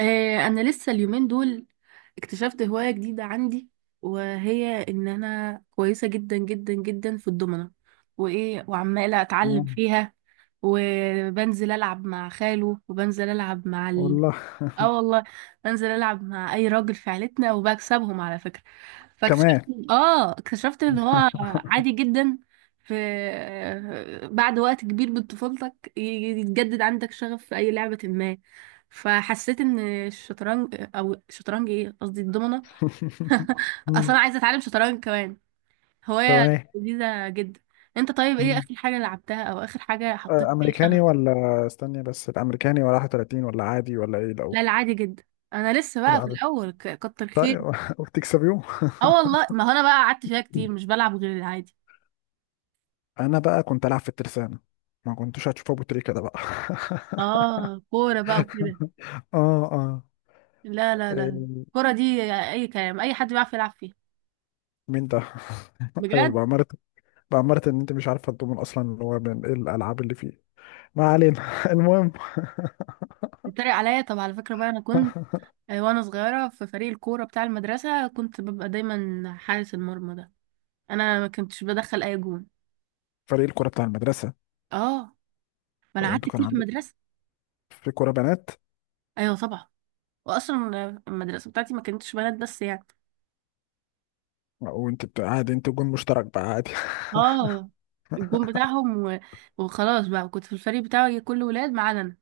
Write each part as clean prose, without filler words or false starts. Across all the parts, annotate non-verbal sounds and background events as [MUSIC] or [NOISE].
انا لسه اليومين دول اكتشفت هواية جديدة عندي، وهي ان انا كويسة جدا جدا جدا في الضمنة. وايه، وعمالة اتعلم آه، فيها، وبنزل العب مع خاله، وبنزل العب مع والله. [LAUGHS] اه والله، بنزل العب مع اي راجل في عيلتنا وبكسبهم على فكره. كمان. فاكتشفت اه اكتشفت ان هو عادي جدا، في بعد وقت كبير من طفولتك يتجدد عندك شغف في اي لعبه ما. فحسيت ان الشطرنج او الشطرنج، ايه قصدي، الضمنه. [LAUGHS] اصلا مم، انا عايزه اتعلم شطرنج كمان، هوايه تمام. لذيذه جدا. انت طيب، ايه مم. اخر حاجه لعبتها او اخر حاجه حطيت آه، فيها شغف؟ امريكاني ولا استني بس، الامريكاني ولا 31 ولا عادي ولا ايه لا لا، الاول؟ عادي جدا. انا لسه بقى في العادي. الاول، كتر خير. طيب. [LAUGHS] وبتكسبيهم؟ اه والله، ما هو انا بقى قعدت فيها كتير، مش بلعب غير العادي. انا بقى كنت العب في الترسانة، ما كنتوش هتشوفوا ابو تريكة ده بقى. اه، كورة بقى وكده. [LAUGHS] اه اه. لا لا لا لا، إيه، الكورة دي اي كلام، اي حد بيعرف يلعب فيها. مين ده؟ [LAUGHS] ايوه، بجد. بأمارة ان انت مش عارفه الضمن اصلا اللي هو من ايه الالعاب اللي فيه. ما علينا. [LAUGHS] المهم. بتتريق عليا؟ طب على فكرة بقى، انا كنت [LAUGHS] آه، وانا صغيرة في فريق الكورة بتاع المدرسة كنت ببقى دايما حارس المرمى ده. انا ما كنتش بدخل اي جون. فريق الكرة بتاع المدرسة؟ اه، ما انا هو قعدت انتوا كان كتير في عندكم المدرسة. في كرة بنات؟ ايوه طبعا. واصلا المدرسة بتاعتي ما كانتش بنات بس يعني. وانت بتقعد انت جون مشترك بقى عادي؟ اه، الجون بتاعهم وخلاص بقى كنت في الفريق بتاعي كله ولاد ما عدا انا.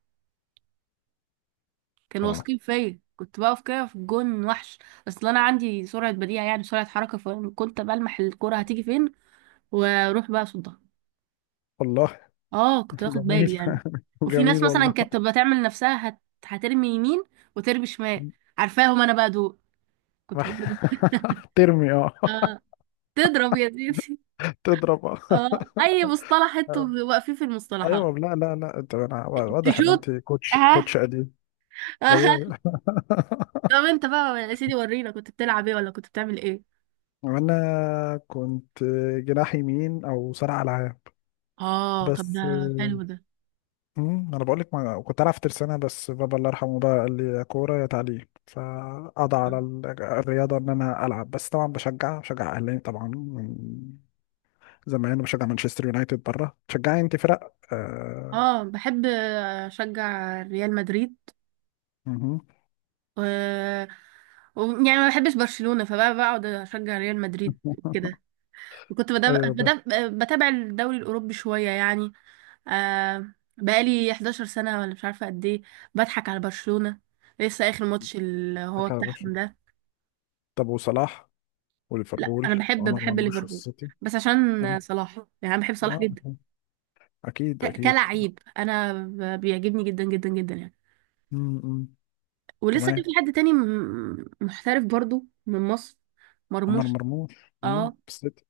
كانوا اه واثقين فيا، كنت بقف كده في الجون وحش. اصل انا عندي سرعه بديهه، يعني سرعه حركه، فكنت بلمح الكره هتيجي فين واروح بقى اصدها. والله. اه، [LAUGHS] كنت باخد بالي جميل. يعني. [LAUGHS] وفي ناس جميل مثلا والله. كانت تبقى تعمل نفسها هترمي يمين وترمي شمال. عارفاهم انا بقى دول. كنت برضه راح [LAUGHS] ترمي، اه. اه، تضرب يا زيدي. [LAUGHS] تضرب، اه. اه، اي مصطلح انتوا [LAUGHS] واقفين في المصطلحات. ايوه. لا لا لا، انا واضح ان تشوت. انت كوتش ها. كوتش قديم. [LAUGHS] ايوه آه. أيوة. طب [LAUGHS] انت بقى يا سيدي، ورينا كنت بتلعب ايه، ولا كنت بتعمل ايه؟ وانا كنت جناح يمين او صانع العاب اه، طب ده، بس. حلو ده. انا بقول لك، ما كنت العب في ترسانه بس بابا الله يرحمه بقى قال لي يا كوره يا تعليم، فقضى على الرياضه ان انا العب، بس طبعا بشجع اهلي طبعا، زي ما انا بشجع مانشستر يونايتد بره. تشجعي انت فرق؟ آه. اه، بحب اشجع ريال مدريد مهم. و... يعني ما بحبش برشلونة، فبقى بقعد اشجع ريال مدريد كده. [LAUGHS] وكنت ايوه بس بتابع الدوري الاوروبي شوية يعني. آه، بقالي 11 سنة ولا مش عارفة قد ايه، بضحك على برشلونة. لسه اخر ماتش اللي هو حكى على بتاعهم برشلونة. ده. طب وصلاح لا، انا وليفربول بحب وعمر مرموش ليفربول والسيتي؟ بس اه عشان صلاح، يعني انا بحب صلاح اه، جدا، اكيد اكيد. كلاعب. انا بيعجبني جدا جدا جدا يعني. امم ولسه كان في تمام. حد تاني محترف برضو من مصر، عمر مرموش. مرموش، اه السيتي.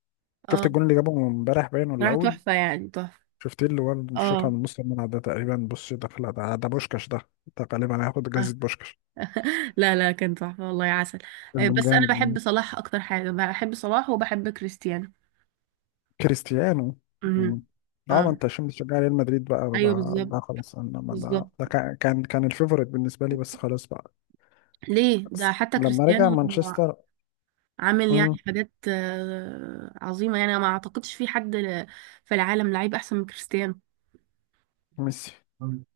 شفت اه، الجون اللي جابه امبارح، باين ولا راح اول؟ تحفة، يعني تحفة. شفتيه اللي هو اللي شاطها اه، من نص الملعب ده تقريبا؟ بص، دخل، ده بوشكش ده غالبا هياخد آه. جايزة بوشكش. لا لا، كان تحفة والله يا عسل. كان آه، من بس انا بحب جامد. صلاح، اكتر حاجة بحب صلاح وبحب كريستيانو. كريستيانو. امم، مم. اه، اه. ما انت عشان بتشجع ريال مدريد بقى ايوه ده, بالظبط، ده خلاص. انا ما ده, بالظبط، ده كان الفيفوريت بالنسبه لي، بس خلاص بقى. ليه ده، بس حتى لما رجع كريستيانو مانشستر. عامل مم. يعني حاجات آه، عظيمة، يعني أنا ما اعتقدش في حد في العالم لعيب احسن من كريستيانو. ميسي؟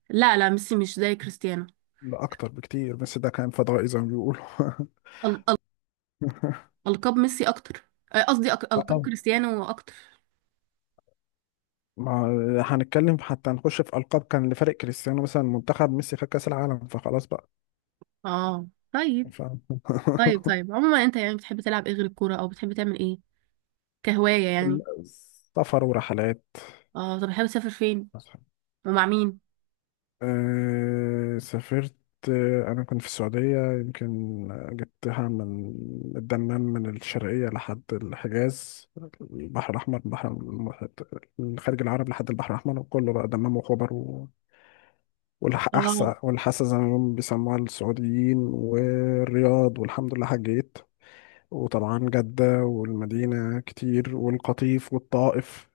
لا لا، ميسي مش زي كريستيانو. لا، اكتر بكتير، بس ده كان فضائي زي ما بيقولوا. ال- [LAUGHS] ألقاب ميسي أكتر، آه، قصدي ألقاب طبعا. كريستيانو أكتر. ما هنتكلم حتى نخش في القاب، كان لفريق كريستيانو مثلا، منتخب ميسي خد كاس العالم فخلاص بقى. اه، طيب ف... طيب طيب، عموما أنت يعني بتحب تلعب إيه غير الكورة، أو بتحب تعمل إيه كهواية يعني؟ [LAUGHS] سفر ورحلات. اه، طب بتحب تسافر فين ومع مين؟ سافرت، آه، أنا كنت في السعودية يمكن. جبتها من الدمام من الشرقية لحد الحجاز، البحر الأحمر، الخليج العربي لحد البحر الأحمر، وكله بقى دمام وخبر و- اه والأحساء والحسا زي ما هم بيسموها السعوديين، والرياض، والحمد لله حجيت، وطبعا جدة والمدينة كتير، والقطيف والطائف.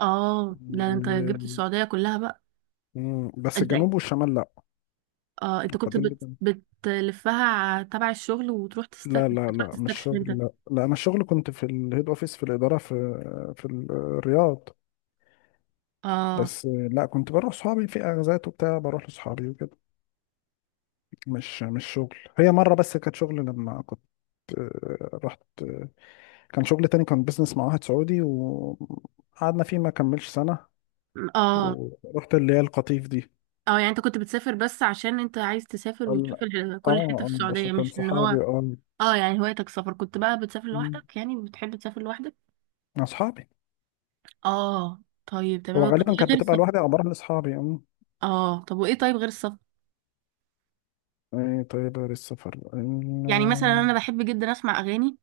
اه، لا أنت و- جبت السعودية كلها بقى. مم، بس أنت، الجنوب والشمال لأ. اه، أنت كنت فاضل لي. بتلفها تبع الشغل، وتروح لا لا لا، مش تستكشف أنت. شغل، لا لا، انا الشغل كنت في الهيد اوفيس في الاداره، في الرياض، اه بس لا كنت بروح صحابي في اغازات وبتاع، بروح لصحابي وكده. مش شغل، هي مره بس كانت شغل لما كنت، رحت، كان شغل تاني، كان بيزنس مع واحد سعودي وقعدنا فيه ما كملش سنه، اه ورحت اللي هي القطيف دي. اه، يعني انت كنت بتسافر بس عشان انت عايز تسافر اه وتشوف كل حتة في اه، بس السعودية، كان مش ان هو. صحابي اه. اه، يعني هوايتك السفر، كنت بقى بتسافر مم، لوحدك، يعني بتحب تسافر لوحدك. اصحابي، اه طيب هو تمام، طب غالبا ايه كانت غير بتبقى السفر؟ لوحدي او بروح لاصحابي. اه، طب وايه، طيب غير السفر؟ ايه طيب غير السفر يعني مثلا انا بحب جدا اسمع اغاني،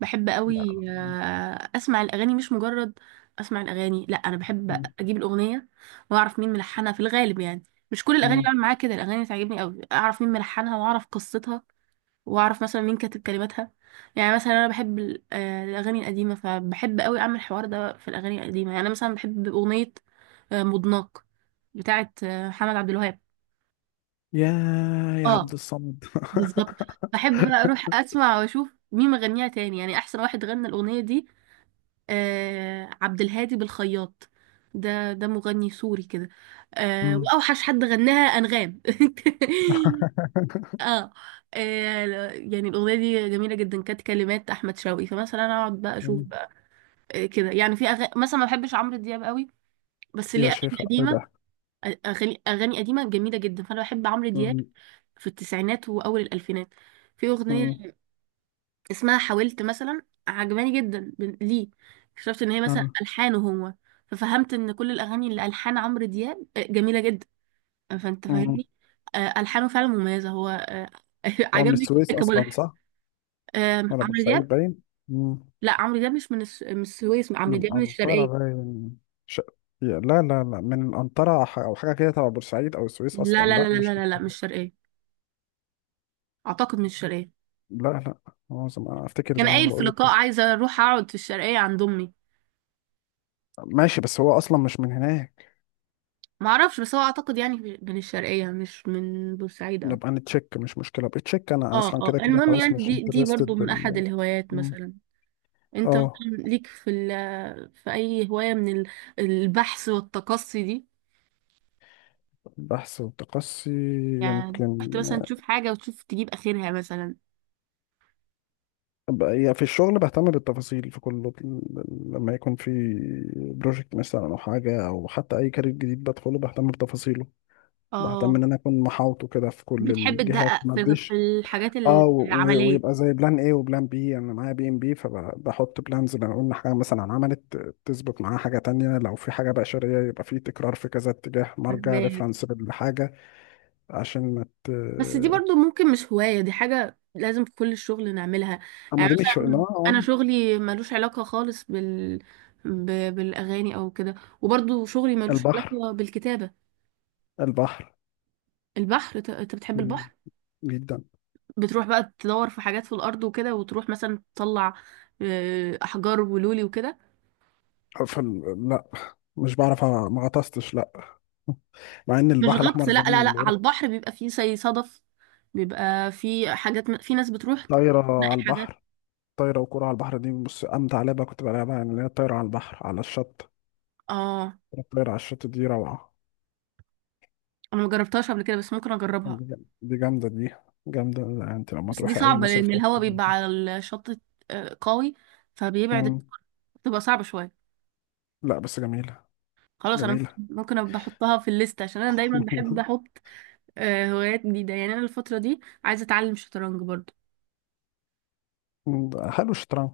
بحب قوي لا. آه، اسمع الاغاني مش مجرد اسمع الاغاني، لا انا بحب م- اجيب الاغنيه واعرف مين ملحنها في الغالب يعني. مش كل الاغاني م- بعمل معاها كده، الاغاني تعجبني قوي اعرف مين ملحنها واعرف قصتها واعرف مثلا مين كاتب كلماتها. يعني مثلا انا بحب الاغاني القديمه، فبحب قوي اعمل الحوار ده في الاغاني القديمه، يعني انا مثلا بحب اغنيه آه، مضناك بتاعت آه، محمد عبد الوهاب. يا يا عبد اه، الصمد. بالظبط. بحب بقى اروح اسمع واشوف مين مغنيها تاني، يعني احسن واحد غنى الاغنيه دي آه عبد الهادي بالخياط، ده ده مغني سوري كده. آه، م. واوحش حد غناها انغام. [LAUGHS] [LAUGHS] آه. آه، يعني الاغنيه دي جميله جدا، كانت كلمات احمد شوقي. فمثلا انا اقعد بقى اشوف م. بقى آه، كده، يعني في مثلا ما بحبش عمرو دياب قوي، بس ليه؟ يا اغاني شيخ ايه قديمه، ده. اغاني اغاني قديمه جميله جدا، فانا بحب عمرو دياب م- في التسعينات واول الالفينات. في م- اغنيه اسمها حاولت مثلا، عجباني جدا ليه؟ اكتشفت ان هي مثلا م- الحانه هو، ففهمت ان كل الاغاني اللي الحان عمرو دياب آه، جميله جدا، فانت م. فاهمني. آه، الحانه فعلا مميزه هو آه، [LAUGHS] هو من عجبني السويس جدا اصلا كملحن. صح، آم، ولا عمرو بورسعيد دياب. باين. م. لا، عمرو دياب مش من من السويس، عمرو من دياب من انطارا الشرقيه. باين. ش... لا لا لا، من انطارا، او حاجه كده تبع بورسعيد او السويس لا اصلا. لا لا، لا لا لا مش لا مش لا، مش شرقيه. اعتقد مش شرقيه. لا لا، هو افتكر كان زمان، قايل في بقول لك. لقاء، عايزه اروح اقعد في الشرقيه عند امي. ماشي، بس هو اصلا مش من هناك. ما اعرفش، بس هو اعتقد يعني من الشرقية مش من بورسعيد او نبقى كده. نتشيك، مش مشكلة، ابقى تشيك، انا اه اصلا اه، كده كده المهم خلاص يعني مش دي برضو انترستد من احد بال. الهوايات. مم. مثلا انت، اه، مثلا ليك في في اي هواية من البحث والتقصي دي؟ البحث والتقصي؟ يعني يمكن. رحت مثلا تشوف حاجة وتشوف تجيب اخرها مثلا. أبقى يعني في الشغل بهتم بالتفاصيل في كل، لما يكون في بروجكت مثلا او حاجة، او حتى اي كارير جديد بدخله بهتم بتفاصيله، بهتم ان اه، انا اكون محاوطه كده في كل بتحب الجهات تدقق ما في اديش. الحاجات اه، العملية. ويبقى زي بلان ايه وبلان بي، انا معايا بي ام بي، فبحط بلانز، لو قلنا حاجه مثلا عملت، تثبت معاها حاجه تانية، لو في حاجه بشريه يبقى في تكرار، في كذا اتجاه، مرجع فهماك. ريفرنس للحاجه، عشان ما ت. بس دي برضو ممكن مش هواية، دي حاجة لازم في كل الشغل نعملها. اما يعني دي مش اه. مثلا آه، أنا شغلي ملوش علاقة خالص ب... بالأغاني أو كده، وبرضو شغلي ملوش البحر، علاقة بالكتابة. البحر. البحر، أنت بتحب مم. البحر؟ جدا. بتروح بقى تدور في حاجات في الأرض وكده، وتروح مثلا تطلع آه، أحجار ولولي وكده. لا، مش بعرف، ما غطستش، لا. مع ان مش البحر غطس الاحمر لا لا لا، جميل، على ورحت. البحر بيبقى فيه زي صدف، بيبقى فيه حاجات في ناس بتروح طايره على تلاقي حاجات. البحر؟ طايره وكوره على البحر، دي بص امتع لعبه كنت بلعبها، يعني اللي هي الطايره على البحر على الشط. اه، الطاير على الشط دي روعة. أنا مجربتهاش قبل كده بس ممكن أجربها. دي جامدة، دي جامدة. لا، انت لما بس دي تروحي أي صعبة مصيف لأن تروحي الهواء زي بيبقى دي. على الشط آه، قوي، فبيبعد مم. السفر، بتبقى صعبة شوية. لا، بس جميلة. خلاص، أنا ممكن جميلة. أبقى أحطها في الليست عشان أنا دايما بحب [LAUGHS] أحط آه، هوايات جديدة. يعني أنا الفترة دي عايزة أتعلم شطرنج برضو. مم، ده حلو الشطرنج.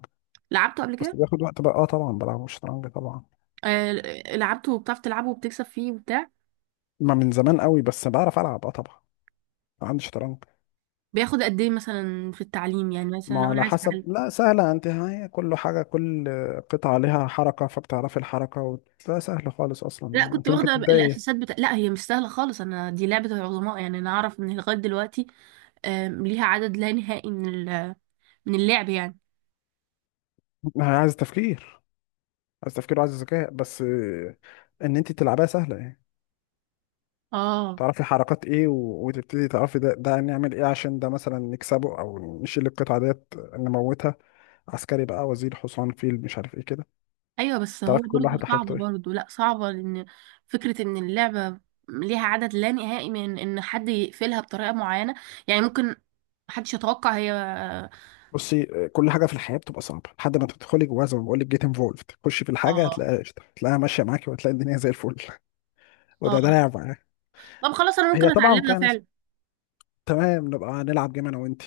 لعبته قبل بس كده بياخد وقت بقى، اه طبعا بلعب الشطرنج طبعا. آه، لعبته وبتعرف تلعبه وبتكسب فيه وبتاع. ما من زمان قوي، بس بعرف ألعب، اه طبعا عندي شطرنج. بياخد قد إيه مثلا في التعليم، يعني مثلا ما لو أنا على عايزة حسب. أتعلم؟ لا سهلة انت، هي كل حاجة، كل قطعة عليها حركة فبتعرفي الحركة و... لا سهلة خالص لا، أصلا، كنت انت ممكن واخدة تبدأي. الأساسات بتاع، لا هي مش سهلة خالص، أنا دي لعبة العظماء. يعني أنا أعرف إن لغاية دلوقتي آم، ليها عدد لا نهائي من اللعب يعني. عايز تفكير عايز تفكير وعايز ذكاء بس، ان انت تلعبها سهلة يعني. اه، تعرفي حركات ايه و... وتبتدي تعرفي ده نعمل ايه عشان ده مثلا نكسبه او نشيل القطعة ديت نموتها. عسكري بقى، وزير، حصان، فيل، مش عارف ايه كده، ايوه، بس هو تعرفي كل برضو واحد حاجته صعبه ايه. برضو، لا صعبه لان فكره ان اللعبه ليها عدد لا نهائي من ان حد يقفلها بطريقه معينه، يعني ممكن محدش يتوقع هي. بصي، كل حاجة في الحياة بتبقى صعبة لحد ما تدخلي جواها، زي ما بقول لك جيت انفولفد، تخشي في الحاجة اه هتلاقيها قشطة، هتلاقيها ماشية معاكي، وهتلاقي الدنيا زي الفل. [LAUGHS] وده اه، لعب معاك. طب خلاص انا ممكن هي طبعا اتعلمها فيها ناس. فعلا. تمام، نبقى نلعب جيم انا وانت.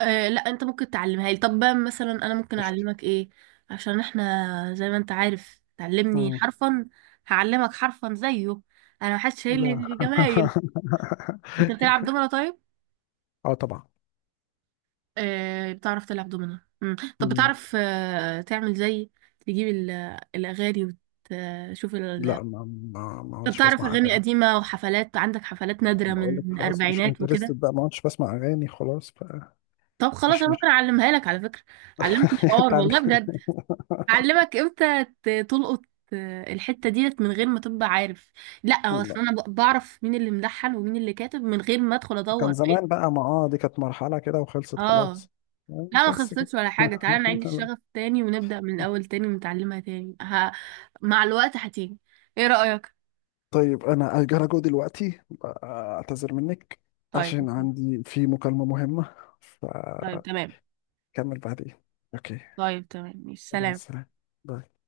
آه لا، انت ممكن تعلمها لي، طب بقى مثلا انا ممكن قشطة. اعلمك ايه؟ عشان احنا زي ما انت عارف تعلمني مم. حرفا، هعلمك حرفا زيه، انا محدش شايل لا. لي جمايل. [LAUGHS] انت بتلعب دومنة طيب؟ اه طبعا. آه، بتعرف تلعب دومنا، مم. طب مم. بتعرف آه، تعمل زي تجيب الأغاني وتشوف لا، ما طب عدتش بتعرف بسمع أغاني اغاني. قديمة وحفلات، عندك حفلات نادرة من بقول لك خلاص مش الأربعينات وكده؟ انترستد بقى، ما عدتش بسمع اغاني خلاص، فمش طب خلاص، أنا ممكن مش أعلمها لك على فكرة، أعلمك [LAUGHS] الحوار تعال- والله بجد، أعلمك إمتى تلقط آه، الحتة ديت من غير ما تبقى عارف. لا هو لا، أصل أنا بعرف مين اللي ملحن ومين اللي كاتب من غير ما أدخل كان أدور. زمان بقى ما دي كانت مرحلة كده وخلصت اه، خلاص. لا، ما بس خسرتش كده. ولا [LAUGHS] حاجة، تعالى نعيد الشغف تاني، ونبدأ من الأول تاني ونتعلمها تاني مع الوقت هتيجي. ايه رأيك؟ طيب انا هجرى جو دلوقتي، اعتذر منك، طيب. عشان عندي في مكالمة مهمة، طيب فكمل تمام. بعدين. اوكي، طيب تمام ماشي مع سلام. السلامة. باي.